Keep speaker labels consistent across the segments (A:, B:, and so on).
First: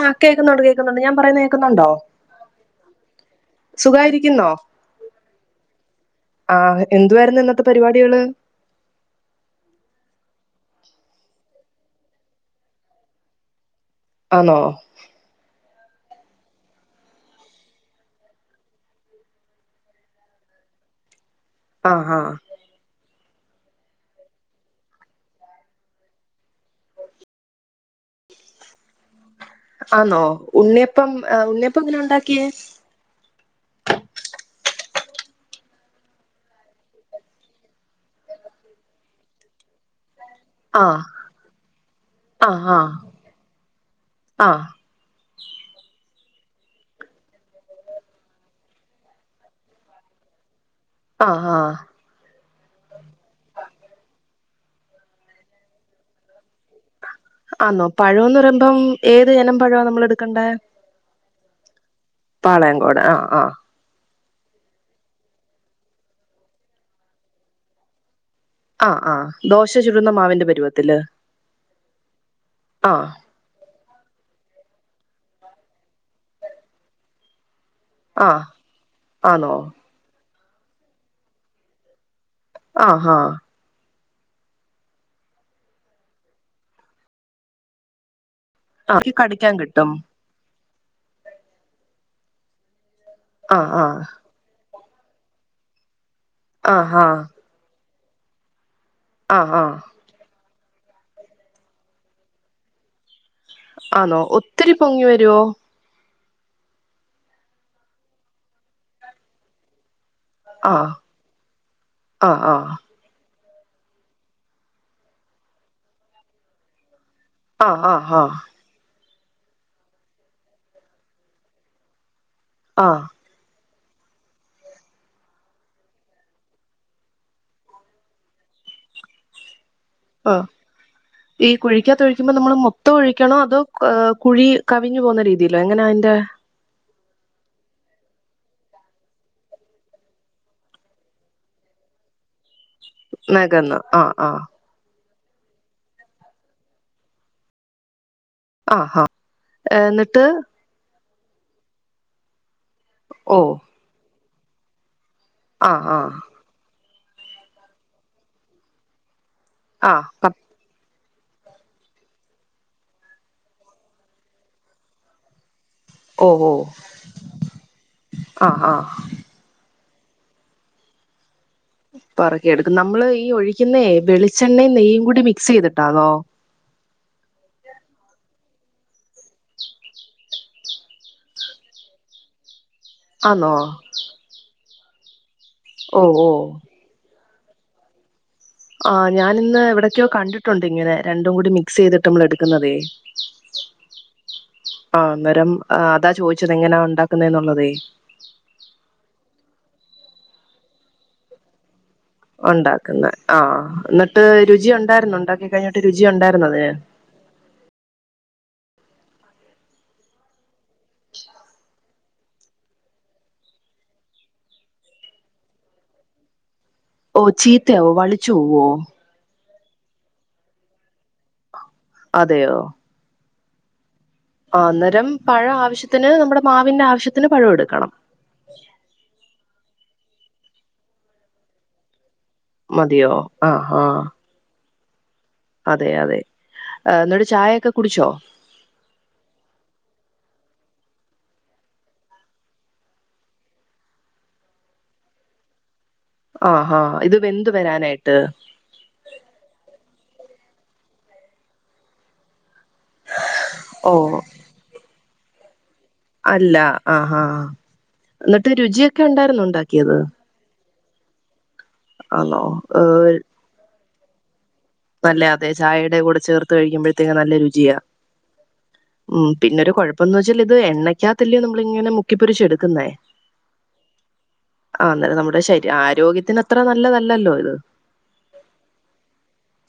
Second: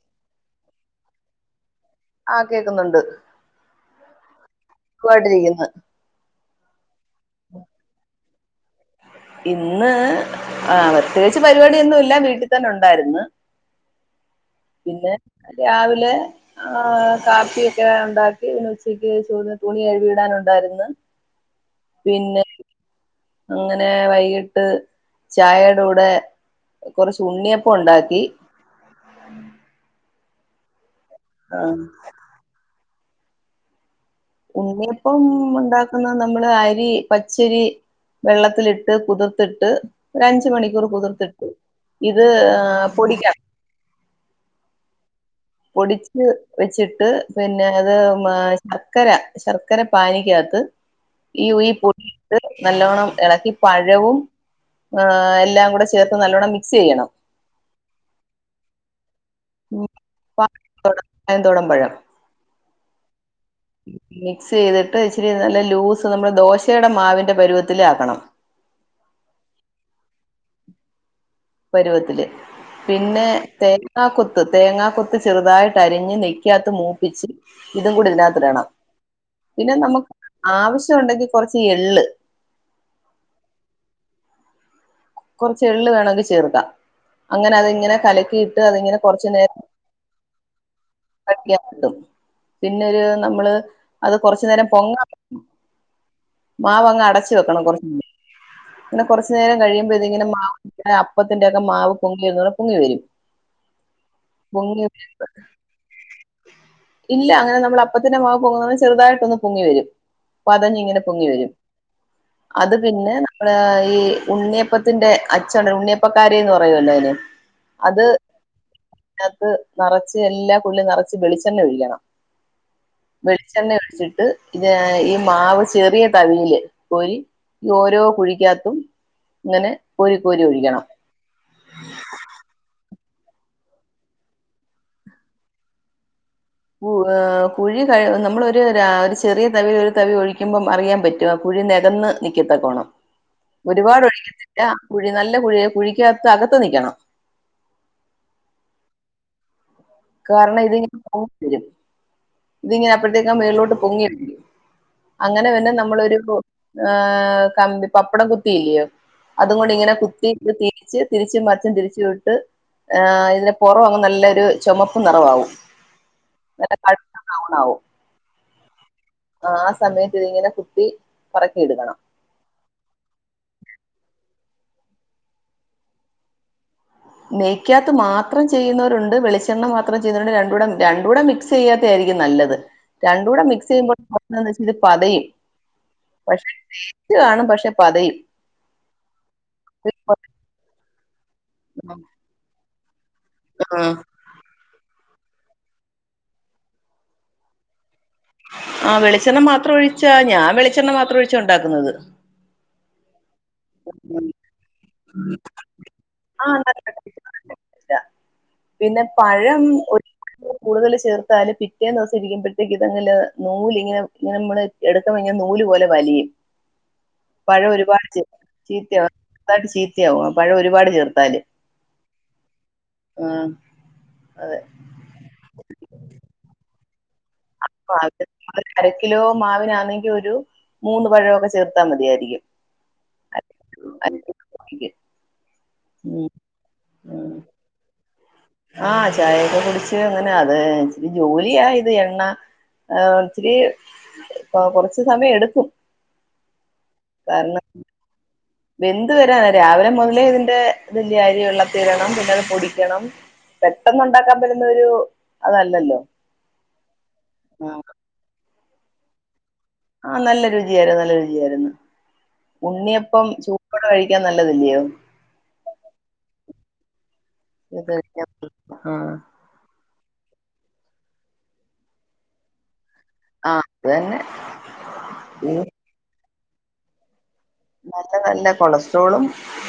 A: ആ കേക്കുന്നുണ്ട് കേ ക്ന്നുണ്ട് ഞാൻ പറയുന്ന കേക്കുന്നുണ്ടോ
B: ആഹ് കേക്കുന്നുണ്ട്
A: സുഖായിരിക്കുന്നോ
B: സുഖയിട്ടിരിക്ക്ന്ന്
A: ആഹ് എന്തു വായിരുന്നു ഇന്നത്തെ പരിപാടികള്
B: ഇന്ന് ആ പ്രത്യേകിച്ച് പരിപാടിന്നും ഇല്ല വീട്ടിൽ തന്നെ ഉണ്ടായിര്ന്ന്
A: ആന്നോ
B: പിന്നെ രാവിലെ ആഹ് കാപ്പിയൊക്കെ ഒണ്ടാക്കി ഇന്ന് ഉച്ചക്ക് [unintelligible] തുണി കഴുകിയിടാനുണ്ടായിരുന്നു
A: ആഹ് ആഹ്
B: പിന്നെ അങ്ങനെ വൈകിട്ട് ചായേടെ കൂടെ കൊറച്ച് ഉണ്ണിയപ്പം ഉണ്ടാക്കി.
A: ആണോ ഉണ്ണിയ ഇപ്പം
B: ആ,
A: ഉണ്ണിയപ്പ ങ്ങനെ ഉണ്ടാക്കിയേ?
B: ഉണ്ണിയപ്പം ഉണ്ടാക്കുന്ന നമ്മള് അരി പച്ചരി വെള്ളത്തിലിട്ട് പുതർത്തിട്ട് ഒരു അഞ്ച് മണിക്കൂർ
A: ആഹ്
B: കുതിർത്തിട്ട് ഇത്
A: ആഹ് ആഹ്
B: പൊടിക്ക
A: ആഹ്
B: പൊടിച്ച് വെച്ചിട്ട് പിന്നെ അത് മ ശർക്കര ശർക്കര പാനിക്കകത്ത് ഈ
A: ആഹ്
B: യുയി
A: ആഹ്
B: പൊടി ഇട്ട് നല്ലോണം എളക്കി പഴവും ആ എല്ലാം കൂടെ ചേർത്ത് നല്ലോണ്ണം മിക്സ് ചെയ്യണം.
A: ആന്നോ പഴോന്ന് പറയുമ്പം ഏത് എനം പഴാ നമ്മള് എടുക്കേണ്ട
B: കായംതോടൻ പഴം
A: പാളയൻ ടൻ ആഹ് ആഹ്
B: മിക്സ് ചെയ്തിട്ട് ഇച്ചിരി നല്ല ലൂസ് നമ്മടെ ദോശേൻ്റെ മാവിന്റെ പരുവത്തിലാക്കണം.
A: ആഹ് ആഹ് ദോശ ചുടുന്ന മാവിന്റെ പരുവത്തില്.
B: പരുവത്തില്
A: ആഹ്
B: പിന്നെ തേ തേങ്ങാ കൊത്ത് തേങ്ങാ കൊത്ത് ചെറുതായിട്ട് അരിഞ്ഞ് നെയ്ക്കാത്ത് മൂപ്പിച്ച് ഇതും കൂടി ഇതിനാത്ത്
A: ആഹ്
B: ഇടണം
A: ആന്നോ
B: പിന്നെ നമ്മക്ക് ആവശ്യം ഒണ്ടെങ്കി കൊറച്ച് എള്ള്
A: ആഹ് ആഹ്
B: കൊറച്ച് എള്ള് വേണെങ്കി ചേർക്കാം അങ്ങനെ അത് ഇങ്ങനെ കലക്കി അതിങ്ങനെ
A: ആഹ്
B: കൊറച്ചു
A: കടിക്കാൻ
B: നേരം
A: കിട്ടും
B: കടിക്കാൻ കിട്ടും പിന്നൊര് നമ്മള്
A: ആഹ് ആഹ്
B: അത് കുറച്ച് നേരം പൊങ്ങ
A: ആഹ്
B: മാവങ്ങ്
A: ആഹ്
B: അടച്ചു വെക്കണം കുറച്ച് [unintelligible] ന്നെ കൊറച്ച്
A: ആഹ്
B: നേരം
A: ആഹ്
B: കഴിയ്മ്പ മാ അപ്പത്തിന്റെക്കെ മാവ് പൊങ്ങി വരുന്നടെ പൊങ്ങി വരും
A: ആണോ ഒത്തിരി പൊങ്ങി വരുവോ
B: ഇല്ല അങ്ങനെ നമ്മൾ അപ്പത്തിന്റെ മാവ് പൊങ്ങുന്നത് ചെറുതായിട്ട് ഒന്ന് പൊങ്ങി വരും
A: ആഹ്
B: പതഞ്ഞിങ്ങനെ പൊങ്ങി വരും
A: ആഹ് ആഹ്
B: അത് പിന്നെ മ്മള് ഈ ഉണ്ണിയപ്പ ത്തിന്റെ അച്ചുണ്ട് ഉണ്ണിയപ്പക്കാര എന്ന് പറയുമല്ലോ അയ്ന്
A: ആ ആ ആ
B: അതിനകത്ത് നറച്ച് എല്ലാ കുയ്ലും നറച്ച് വെളിച്ചെണ്ണ ഒഴിക്കണം
A: ആ
B: ചെണ്ണ ഒഴിച്ചിട്ട് പിന്നെ ഈ മാവ് ചെറിയ തവിൽ കോരി ഈ ഓരോ കുഴിക്കാത്തും ഇങ്ങനെ കോരി
A: ആ
B: കോരി ഒഴിക്കണം
A: ഈ കുഴിക്കാത്ത് ഒഴിക്കുമ്പോ നമ്മള് മൊ ത്തം ഒഴിക്കണോ അതോ കുഴി കവിഞ്ഞു പോകുന്ന രീതിയിലോ എങ്ങനെയാ അതിന്റെ
B: കുഴി കഴ നമ്മളൊ ഒരു ഒരു ചെറിയ തവി ഒരു തവി ഒഴിക്കുമ്പം അറിയാൻ പറ്റും കുഴി നികന്ന് നിക്കത്തകോണം
A: നകന്ന്
B: ഒരുപാട്
A: ആഹ് ആഹ്
B: ഒഴിക്കത്തില്ല കുഴി നല്ല കുഴിയെ കുഴിക്കാത്ത് അകത്ത് നിക്കണം
A: ആ ആ
B: കാരണം ഇതിങ്ങ് [unintelligible] ഇതിങ്ങനെ അപ്പഴത്തേക്ക്
A: ഓ
B: മേലോട്ട് പൊങ്ങി അങ്ങനെ പിന്നെ
A: ആഹ് ആഹ്
B: നമ്മളൊരു കൊ ഏ കമ്പി പപ്പടം കുത്തിയില്ലിയൊ അതും കൊണ്ട് ഇങ്ങനെ
A: ആഹ്
B: കുത്തി പ്രത്യേകിച്ച് തിരിച്ച് മറിച്ചും തിരിച്ചു ഇട്ട് ഇതിന് പുറം അങ്ങ് നല്ലൊരു ചുമപ്പ് നിറവാവും
A: ഓ
B: നല്ല കറുത്ത ബ്രൗൺ ആവും
A: ആ ആ
B: ആ ആസമയത്ത് ഇതിങ്ങനെ കുറ്റി
A: പറക്കി എടുക്കും നമ്മള് ഈ ഒഴിക്കുന്നേ വെളിച്ച ച്ചെണ്ണയും നെയ്യും കൂടി മിക്സ് ചെയ്തിട്ടാന്നോ
B: നെയ്ക്കാത്ത് മാത്രം ചെയ്യുന്നവരുണ്ട് വെളിച്ചെണ്ണ മാത്രം ചെയ്യുന്നവരുണ്ട് രണ്ടുടെ രണ്ടുടെ മിക്സ് ചെയ്യാത്തതായിരിക്കും നല്ലത് രണ്ടുടെ
A: ആന്നോ
B: മിക്സ് ചെയ്യുമ്പോൾ ഇത് പതയും
A: ഓ ഓ
B: [unintelligible] കാണും പക്ഷെ പതയും
A: ആ ഞാനിന്ന് എവിടെക്കെയൊ കണ്ടിട്ടുണ്ട് ഇങ്ങനെ രണ്ടും കൂടി മിക്സ് ചെയ്തിട്ട് നമ്മൾ എടുക്കുന്നതേ
B: ആ
A: ആ അന്നേരം അതാ ചോദിച്ചത് എങ്ങനാ ഉണ്ടാക്കുന്നേഎന്നുള്ളതേ?
B: ആ വെളിച്ചെണ്ണ മാ മാത്ര ഒഴിച്ചാ ഞാൻ വെളിച്ചെണ്ണ മാത്ര ഒഴിച്ചാ ഉണ്ടാക്കുന്നത്.
A: ഉണ്ടാക്കുന്നേ. ആ എന്നിട്ട് രുചി ഉണ്ടായിരുന്നോ? ഉണ്ടാക്കി കഴിഞ്ഞിട്ട് രുചി
B: ആഹ്
A: ഉണ്ടായിരുേന്നോതിന്.
B: നല്ല ടേസ്റ്റ് കാണില്ല. പിന്നെ പഴം ഒരു കൂടുതൽ ചേർത്താല് പിറ്റേന്ന് ദിവസം ഇരിക്കുമ്പഴേക്ക് ഇതങ്ങില് നൂല് ഇങ്ങനെ ഇങ്ങനെ നമ്മള് എടുക്കഴിഞ്ഞൽ നൂല് പോലെ വലിയും.
A: ഓ ചീത്തയാവോ വളിച്ച [unintelligible]
B: ചെറതായിട്ട് ചീത്തിയാവും പഴം ഒരുപാട് ചേർത്താല്.
A: അതെയോ?
B: ആ
A: ആ അന്നേരം പഴം ആവശ്യത്തിന് നമ്മുടെ മാവിന്റെ ആവശ്യ
B: അപ്പ അ അരക്കിലോ മാവിന അല്ലങ്കിലൊരു ഒരു മൂന്ന് പഴമൊക്കെ ചേർത്താ മതിയായിരിക്കും.
A: മതിയോ? ആ ആ
B: [inaudible]
A: അതെ, അതെ
B: ഉം
A: എന്നിട്ട് ചായയെക്കെ കുടിച്ചോ?
B: ആ ചായയൊക്കെ കുടിച്ച് അങ്ങനെ അത് ഇച്ചരി ജോലിയാ ഇത് എണ്ണ ഇച്ചിരി കുറച്ച്സമയം എടുക്കും.
A: ആ ആ ഇത് വെന്ത് വരാനായിട്ട്.
B: വെന്തു വരാനാ രാവിലെ മുതലേ ഇതിന്റെ ഇതില് അരി വെള്ളത്തിലിടണം. പിന്നെ അത് പൊടി ണം.
A: ഓ
B: പെട്ടെന്ന്ഉണ്ടാക്കാൻ പറ്റുന്ന ഒരു അതെ
A: അല്ല. ആ ഹാ ഹാഎന്നി രുചിയൊക്കെ ഉണ്ടായിരുന്നോണ്ടാക്കി
B: ആ നല്ലൊരു യിരുന്നു. നല്ല രുചിആയിരുന്നു.
A: അന്നോ ഏ
B: ഇപ്പംകഴിക്കാൻ ന
A: ല്ലേ അതെ ചായയുടെ കൂടെ ചേർത്ത് കഴിക്കു നല്ല രുചിയാ.
B: ഇത് ആഹ്
A: ഉം പിന്നൊരു കുഴ അപ്പന്ന് വച്ചാൽ ഇത് എണ്ണക്കാത്ത ല്ലിയോ നമ്മളങ്ങനെ മുക്കി പൊരിച്ചെടുക്കുന്നേ.
B: ആഹ് അത് തന്നെ
A: ആ അന്നേരം നമ്മുടെ ശ ആരോഗ്യത്തിന് അത്ര നല്ലതല്ലല്ലോ ഇത്
B: നല്ല നല്ല കൊളസ്ട്രോളും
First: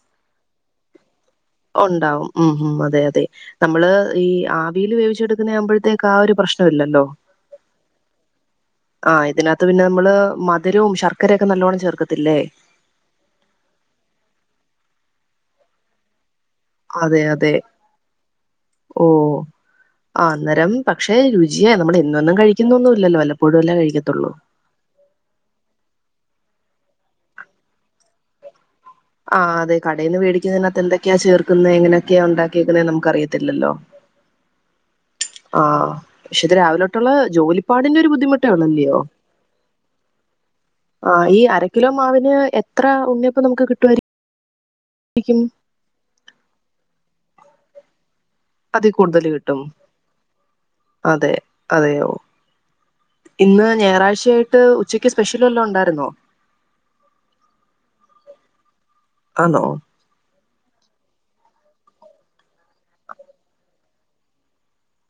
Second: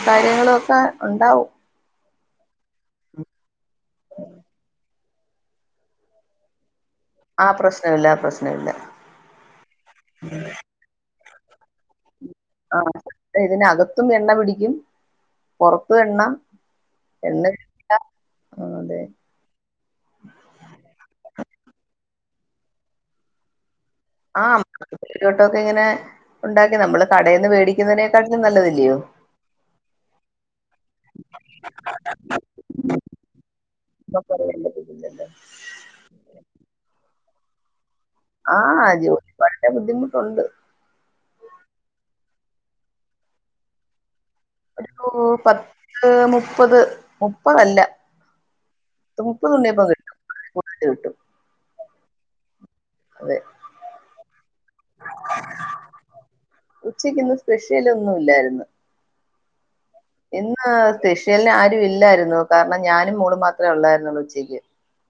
B: കാര്യങ്ങളൊക്കെ ഉണ്ടാവും
A: ഉണ്ടാവും ഉം ഉംഅതെ അതെ നമ്മള് ഈ ആവിയിൽ വേവി ച്ചെടുക്കുന്ന ആവുമ്പഴത്തേക്ക് ആ ഒരു പ്രശ്നം ഇല്ലല്ലോ
B: ആ പ്രശ്നമില്ല ആ പ്രശ്നമില്ല
A: ആ ഇതിനകത്ത് പിന്നെ നമ്മള് മധുരവും ശർ ശർക്കരൊക്കെ നല്ലോണം ചേർക്ക്
B: ആ ഇതിനകത്തും എണ്ണ പിടിക്കും പുറത്തും എണ്ണ
A: അതെ
B: എണ്ണ
A: അതെ
B: പിടിക്കില്ല. അതെ
A: ഓ ആ അന്നേരം പക്ഷെ രു ചിയാ നമ്മള് എന്നു വെന്നും കഴിക്കുന്നൊന്നുല്ലല്ലോ വല്ലപ്പോഴുവല്ലാ കഴിക്ക
B: ആ ഒരു വട്ടവൊക്കെ ഇങ്ങനെ ഉണ്ടാക്കി നമ്മള് കടേന്ന് വേടിക്കുന്നതിനെ ക്കാ [unintelligible] നല്ലതല്ലേ
A: ആ അതെ കടേന്ന് വേടിക്കുന്നതിനകത്ത് എന്തൊക്കെയാ ചേർക്കുന്നത് എങ്ങനെയൊക്കെയാ ഉണ്ടാക്കിയേക്കുന്നതെന്ന് നമുക്ക് അറിയത്തില്ലല്ലോ ആഹ് പക്ഷെ ഇത് രാവിലെ തൊട്ടുള്ള ജോലിപ്പാടില്
B: ആഹ്
A: ബുദ്ധിമുട്ടാണല്ലിയോ
B: ജോലി വളരെ ബുദ്ധിമുട്ടുണ്ട്
A: ആ ഈ അരകിലോ മാവിന് എത്ര ഉണ്ണിയപ്പം നമുക്ക് കി റ്റ്വൻ്റി
B: ഒരു പത്ത് മുപ്പത് പ്പതല്ല
A: അതി കൂടുതല് കിട്ടും
B: കൂടുതല് കിട്ടും
A: അതെ അതെയോ
B: അതെ
A: ഇന്ന് ഞായറാഴ്ചയായിട്ട് ഉച്ചക്ക് സ്പെഷ്യൽ വല്ലോം ഉണ്ടാരുന്നോ
B: ഉച്ചക്കിന്ന് സ്പെഷ്യലൊന്നും ഇല്ലായിരുന്നു
A: ആണോ
B: ഇന്ന് സ്പെഷ്യൽ ന് ആരും ഇല്ലാരുന്നു കാരണം ഞാനും മോളും മാത്രേ ഉള്ളാര്ന്നൊള്ളൂ ഉച്ചയ്ക്ക്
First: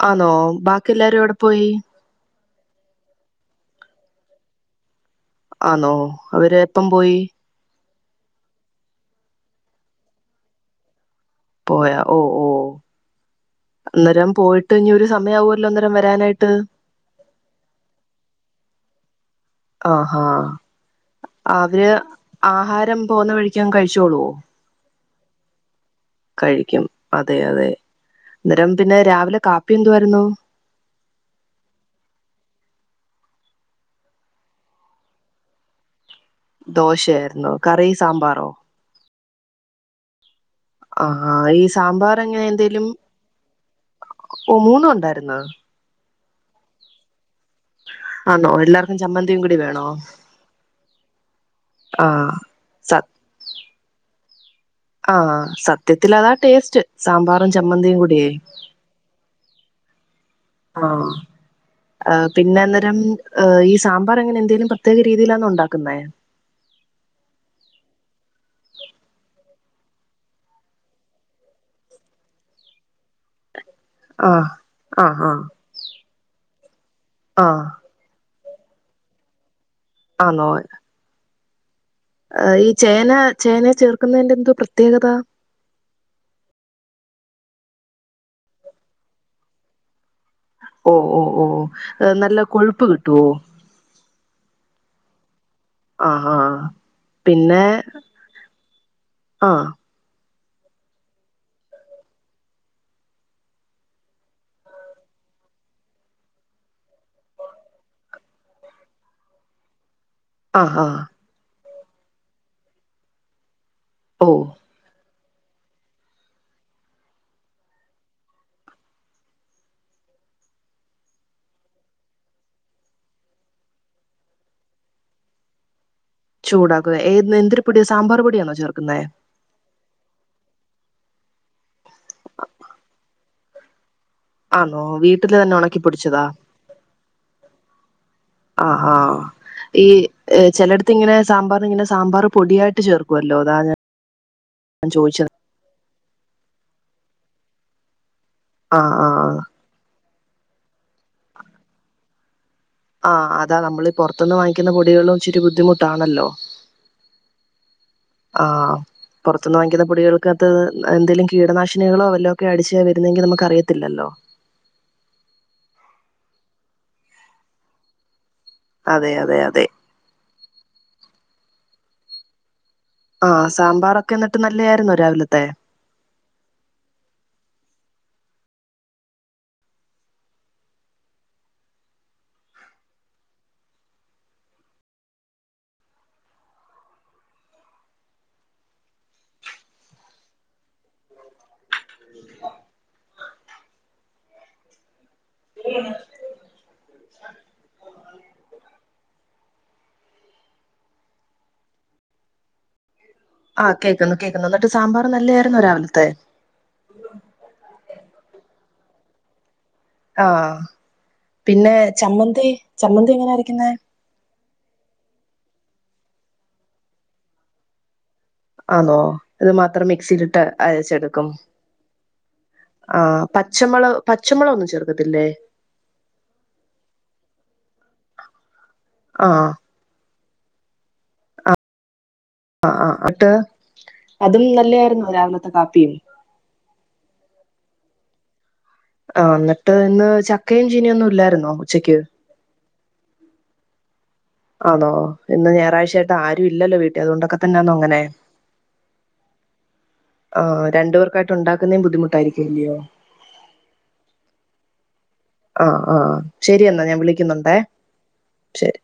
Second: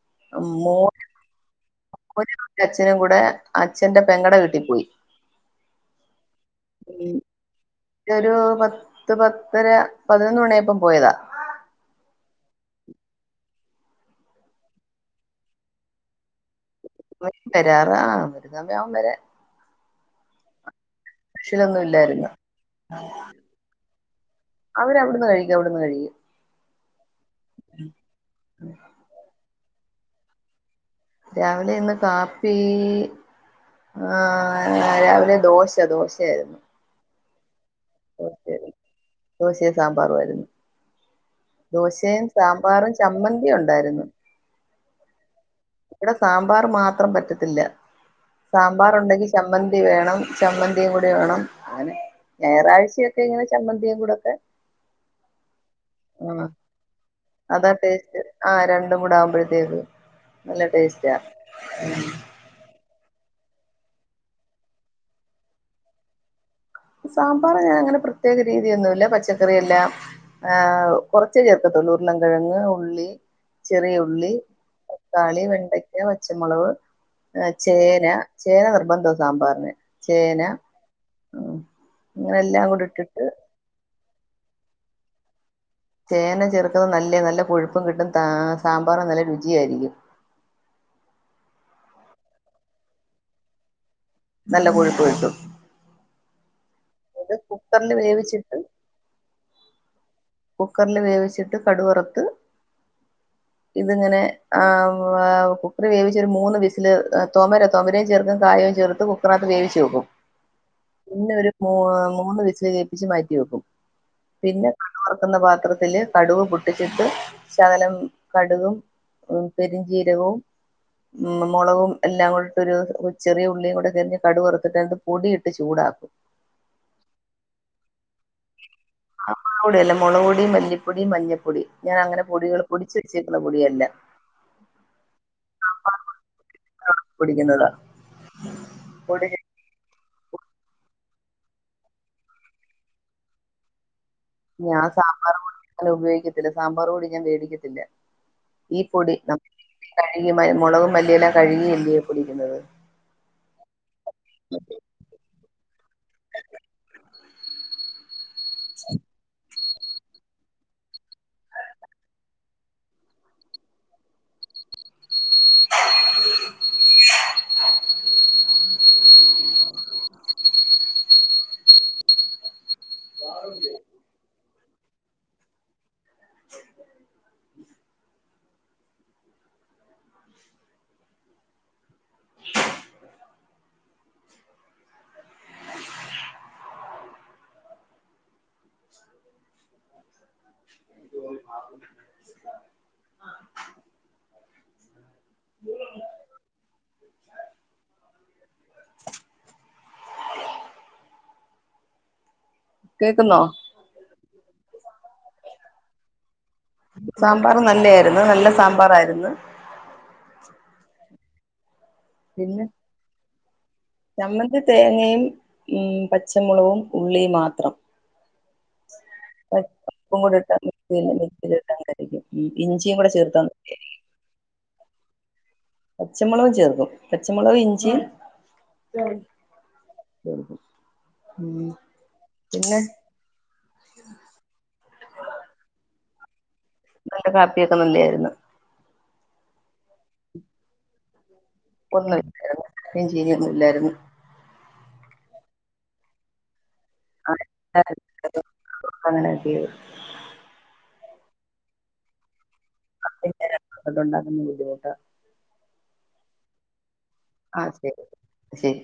A: ആന്നോ
B: ഉം,
A: ബാക്കി
B: മോനും
A: എല്ലാരും എവിടെ പോയി
B: [unintelligible] അച്ഛനും കൂടെ അച്ഛന്റെ പെങ്ങടെ വീട്ടിൽ പോയി
A: ആന്നോ അവര് എപ്പം പോയി
B: രൊരു പത്ത് പത്തര പതിനൊന്ന് മണിയായപ്പം പോയതാ
A: പോയാ ഓ ഓ അന്നേരം പോയിട്ട് ഇനി ഒരു സമയവൊല്ലോ അന്നേരം വരാനായിട്ട്
B: വരും വരാറാ ഒരു സമ യാവും വരാൻ
A: ആ ഹാ
B: സ്പെഷ്യലൊന്നും
A: അവര്
B: ഇല്ലായിരുന്നു
A: ആഹാരം പോവുന്ന വഴിക്ക് അങ് കഴിച്ചോളോ
B: അവരവിടുന്ന് കഴിക്കും അവിടുന്ന് കഴിക്കും
A: കഴിക്കും അതെ അതെ അന്നേരം പിന്നെ രാവിലെ കാ ഇപ്പ എന്തുവാരുന്നു
B: രാവിലെ ഇന്ന് കാപ്പി ആ രാവിലെ ദോശ ദോശയാ
A: ദോശയായിരുന്നോ? കറി, സാമ്പാറോ?
B: ദോശേം സാമ്പാറു ആരുന്നു.
A: ആ ഈ സാമ്പാർ എങ്ങനെ എന്തേലും
B: ചമ്മന്തി ഉണ്ടായിരുന്നു
A: ഓ മൂന്നും ഒണ്ടാരുന്നാ?
B: ഇവിടെ സാമ്പാർറ് മാത്രം പറ്റത്തി ത്തില്ല
A: ആണോ എല്ലാർക്കും
B: സാമ്പാറൊണ്ടെങ്കി
A: ചമ്മന്തിയും കൂടി
B: ചമ്മന്തി
A: വേണോ
B: വേണം ചമ്മന്തിയും കൂടി വേണം അങ്ങനെ
A: ആഹ് സ
B: ഞായറാഴ്ചയൊക്കെ ഇങ്ങനെ ചമ്മന്തിയും കൂടൊക്കെ
A: ആഹ് സത്യത്തിലതാ ടേസ്റ്റ് സാമ്പാറും
B: അതാ
A: ചമ്മന്തിയും
B: ടേസ്റ്റ്
A: കൂട്യേ
B: ആ രണ്ടും കൂടെ ആവുമ്പോഴത്തേക്ക് നല്ല
A: ആഹ്
B: ടേസ്റ്റാ
A: ആ പിന്നന്നേരം ഏഹ് ഈ സാമ്പാറെങ്ങനെ എന്തേലും പ്രത്യേക രീതീലാന്നോ ഉണ്ടാക്കുന്നേ
B: സാമ്പാർ ക്കറിയെല്ലാം ഏഹ് കൊർച് ചേർക്കത്തൊള്ളു ഉരുളൻകിഴങ്ങ് ഉള്ളി ചെറിയുള്ളി
A: ആഹ് ആഹ്
B: തക്കാളി
A: ആഹ്
B: വെണ്ടയ്ക്ക പച്ച് ച്ചമുളവ് എഹ്
A: ആഹ്
B: ചേന ചേന നിർബന്ധ സാമ്പാറിന് ചേന
A: ആന്നോ
B: ഉം അങ്ങനെ
A: അഹ്
B: എല്ലാം
A: ഈ
B: കൂടി
A: ചേന
B: ഇട്ടിട്ട്
A: ചേന ചെർ ക്കുന്നതെന്റെന്തോ പ്രത്യേകത
B: ചേന ചെറുതോ ന്നല്ലേ നല്ല കൊഴുപ്പും കിട്ടും താ സാമ്പാറും നല്ല രുചിയായിരിക്കും
A: ഓ ഓ ഓ നല്ല കൊഴുപ്പ് കിട്ടുവോ
B: നല്ല കൊഴുപ്പ് കിട്ടും.
A: ആഹ് ഹാ
B: അത് കുക്കറിൽ വേവിച്ചിട്ട്
A: ആ
B: കുക്കറിൽ വേവിച്ചിട്ട് കടുവറുത്ത്, ഇതിങ്ങനെ ആ ആ കുക്കറി വേവിച്ചൊരു മൂന്ന് വിസില്, തൊമര തൊമരയും ചേർക്കും കായവും ചേർത്ത് കുക്കറിനകത്ത് വേവിച്ച് വെക്കും.
A: ആഹ് ഹാ
B: ഓഹ് മൂന്ന് വിസില് കേപ്പിച്ച് മാറ്റി വെക്കും.
A: ഓ
B: പിന്നെ വറക്കുന്ന പാത്രത്തില് കടുവ് പൊട്ടിച്ചിട്ട് ശകലം കടുകും ഉം പെരിഞ്ചീരകവും ഉം മൊളവും എല്ലാം കൂടെട്ടൊരു ചെറിയ ഉള്ളിയും കൂടെ രിഞ്ഞ് കടു വറുത്തിട്ടത് പൊടിയിട്ട് ചൂടാക്കും.
A: ചൂടാക്കുക. ഏ എന്തിരു പൊടിയാസ്
B: ആ ഒടി അല്ല മൊളക് പൊടിയും മല്ലിപ് പൊടിയും മഞ്ഞപ്പൊടി. ഞാൻ അങ്ങനെ പൊടികള് പൊടിച്ച് വെച്ചേക്കുന്ന പൊടിയല്ല.
A: ആന്നോ? വീട്ടില് തന്നെ ഒണക്കിപ്പൊടിച്ചതാ?
B: പൊടിക്കുന്നതാ
A: ആ ആ
B: പൊടി
A: ഈ ഈ ചെലേടത്ത് ഇങ്ങനെ സാമ്പാറിന് ഇങ്ങനെ സാമ്പാറ് പൊടിയായിട്ട് ചേർക്കുവല്ലോ? അതാ ഞാ
B: ഞാൻ സാമ്പാറ്പൊടി അങ്ങനെ ഉപയോഗിക്ക ല്ല സാമ്പാറ്പൊടി ഞാൻ മേടിക്കത്തില്ല. ഈ
A: ആഹ്
B: ഫുഡ്
A: ആഹ്
B: അം കഴുകി മ മുളകും മല്ലിയുമെല്ലാം കഴുകിയല്ലിയോ പൊടിക്കുന്നത്
A: ആ അതാ നമ്മള് പൊറത്തൂന്ന് വാങ്ങിക്കുന്ന പൊടികളും ഇച്ചിരി ദ്ധിമുട്ടാണല്ലോ ആ പുറത്തുന്ന് വാങ്ങിക്കുന്ന- പൊടികൾക്കത്ത് എന്തേലും കീടനാശിനികളോ വല്ലോക്കെ അടിച്ച വരുന്നെങ്കിൽ നമുക്ക് അറിയത്തില്ലല്ലോ
B: [inaudible]
A: അതെ അതെ അതെ ആ സാമ്പാറൊക്കെ എന്ന നല്ലതായിരുന്നോ രാവിലത്തെ [inaudible]
B: കേക്കുന്നോ?
A: ആ കേക്കുന്നു കേക്കുന്നു ഒ ട്ട് സാമ്പാറ് നല്ലയായിരുന്നോ രാവിലത്തെ
B: സാമ്പാറ് നല്ല ആയിരുന്നു നല്ല സാമ്പാറാരുന്നു
A: ആ പിന്നെ ചമ്മന്തി
B: പിന്നെ
A: ചമ്മന്തി എങ്ങനാ അര ക്കുന്നെ
B: ചമ്മന്തി തേങ്ങയും ഉം പച്ചമുളകും ഉള്ളിയും മാത്രം
A: ആന്നോ ഇത്
B: പ-
A: മാത്രം
B: ഉപ്പും കൂടി
A: മിക്സിയിലിട്ട്
B: ഇട്ട് മിക്സിയിൽ
A: അരച്ചെടുക്കും
B: മിക്സിയിലിട്ടങ്ങ് അരക്കും. ഉം ഇഞ്ചിയും
A: ആ
B: കൂടെ ചേർത്താ മതി.
A: പച്ചമുളവ് പച്ചമുളവ് ഒന്നും ചേർക്കത്തില്ലേ
B: പച്ചമുളകും ചേർക്കും പച്ചമുളകും ഇഞ്ചിയും
A: ആ
B: ചക്ക ഉം [unintelligible]
A: ആ ആ അട്ട് അതും നല്ലായിരുന്നോ രാവിലത്തെ കാപ്പിയും
B: നല്ല കാപ്പിയൊക്കെ നല്ലയായിരുന്നു
A: ആ ഇന്നിട്ട് ഇന്ന് ചക്കയും ചീനിയൊന്നും ഇല്ലാരുന്നോ
B: ഒന്നു ഇല്ലാരുന്നു കപ്പയും ചിനിയൊന്നും ഇല്ലാരുന്നു
A: ആണോ ഇന്ന് ഞാറാഴ്ച്ചായ്ട്ട് ആരും ഇല്ലല്ലോ വീ അതുകൊണ്ടൊക്കെ തന്നാണോ അങ്ങനെ
B: ആ അങ്ങനെയൊക്കെ
A: ആ രണ്ടു പേർ ക്കായിട്ടുണ്ടാക്കുന്നേം ബുദ്ധിമുട്ടായിരി
B: [unintelligible] അതുണ്ടാക്കുന്നെ ബുദ്ധിമുട്ടാ
A: ആ ആ ശരിയെന്നാ ഞാൻ വിളി
B: ആ ശരി ശരി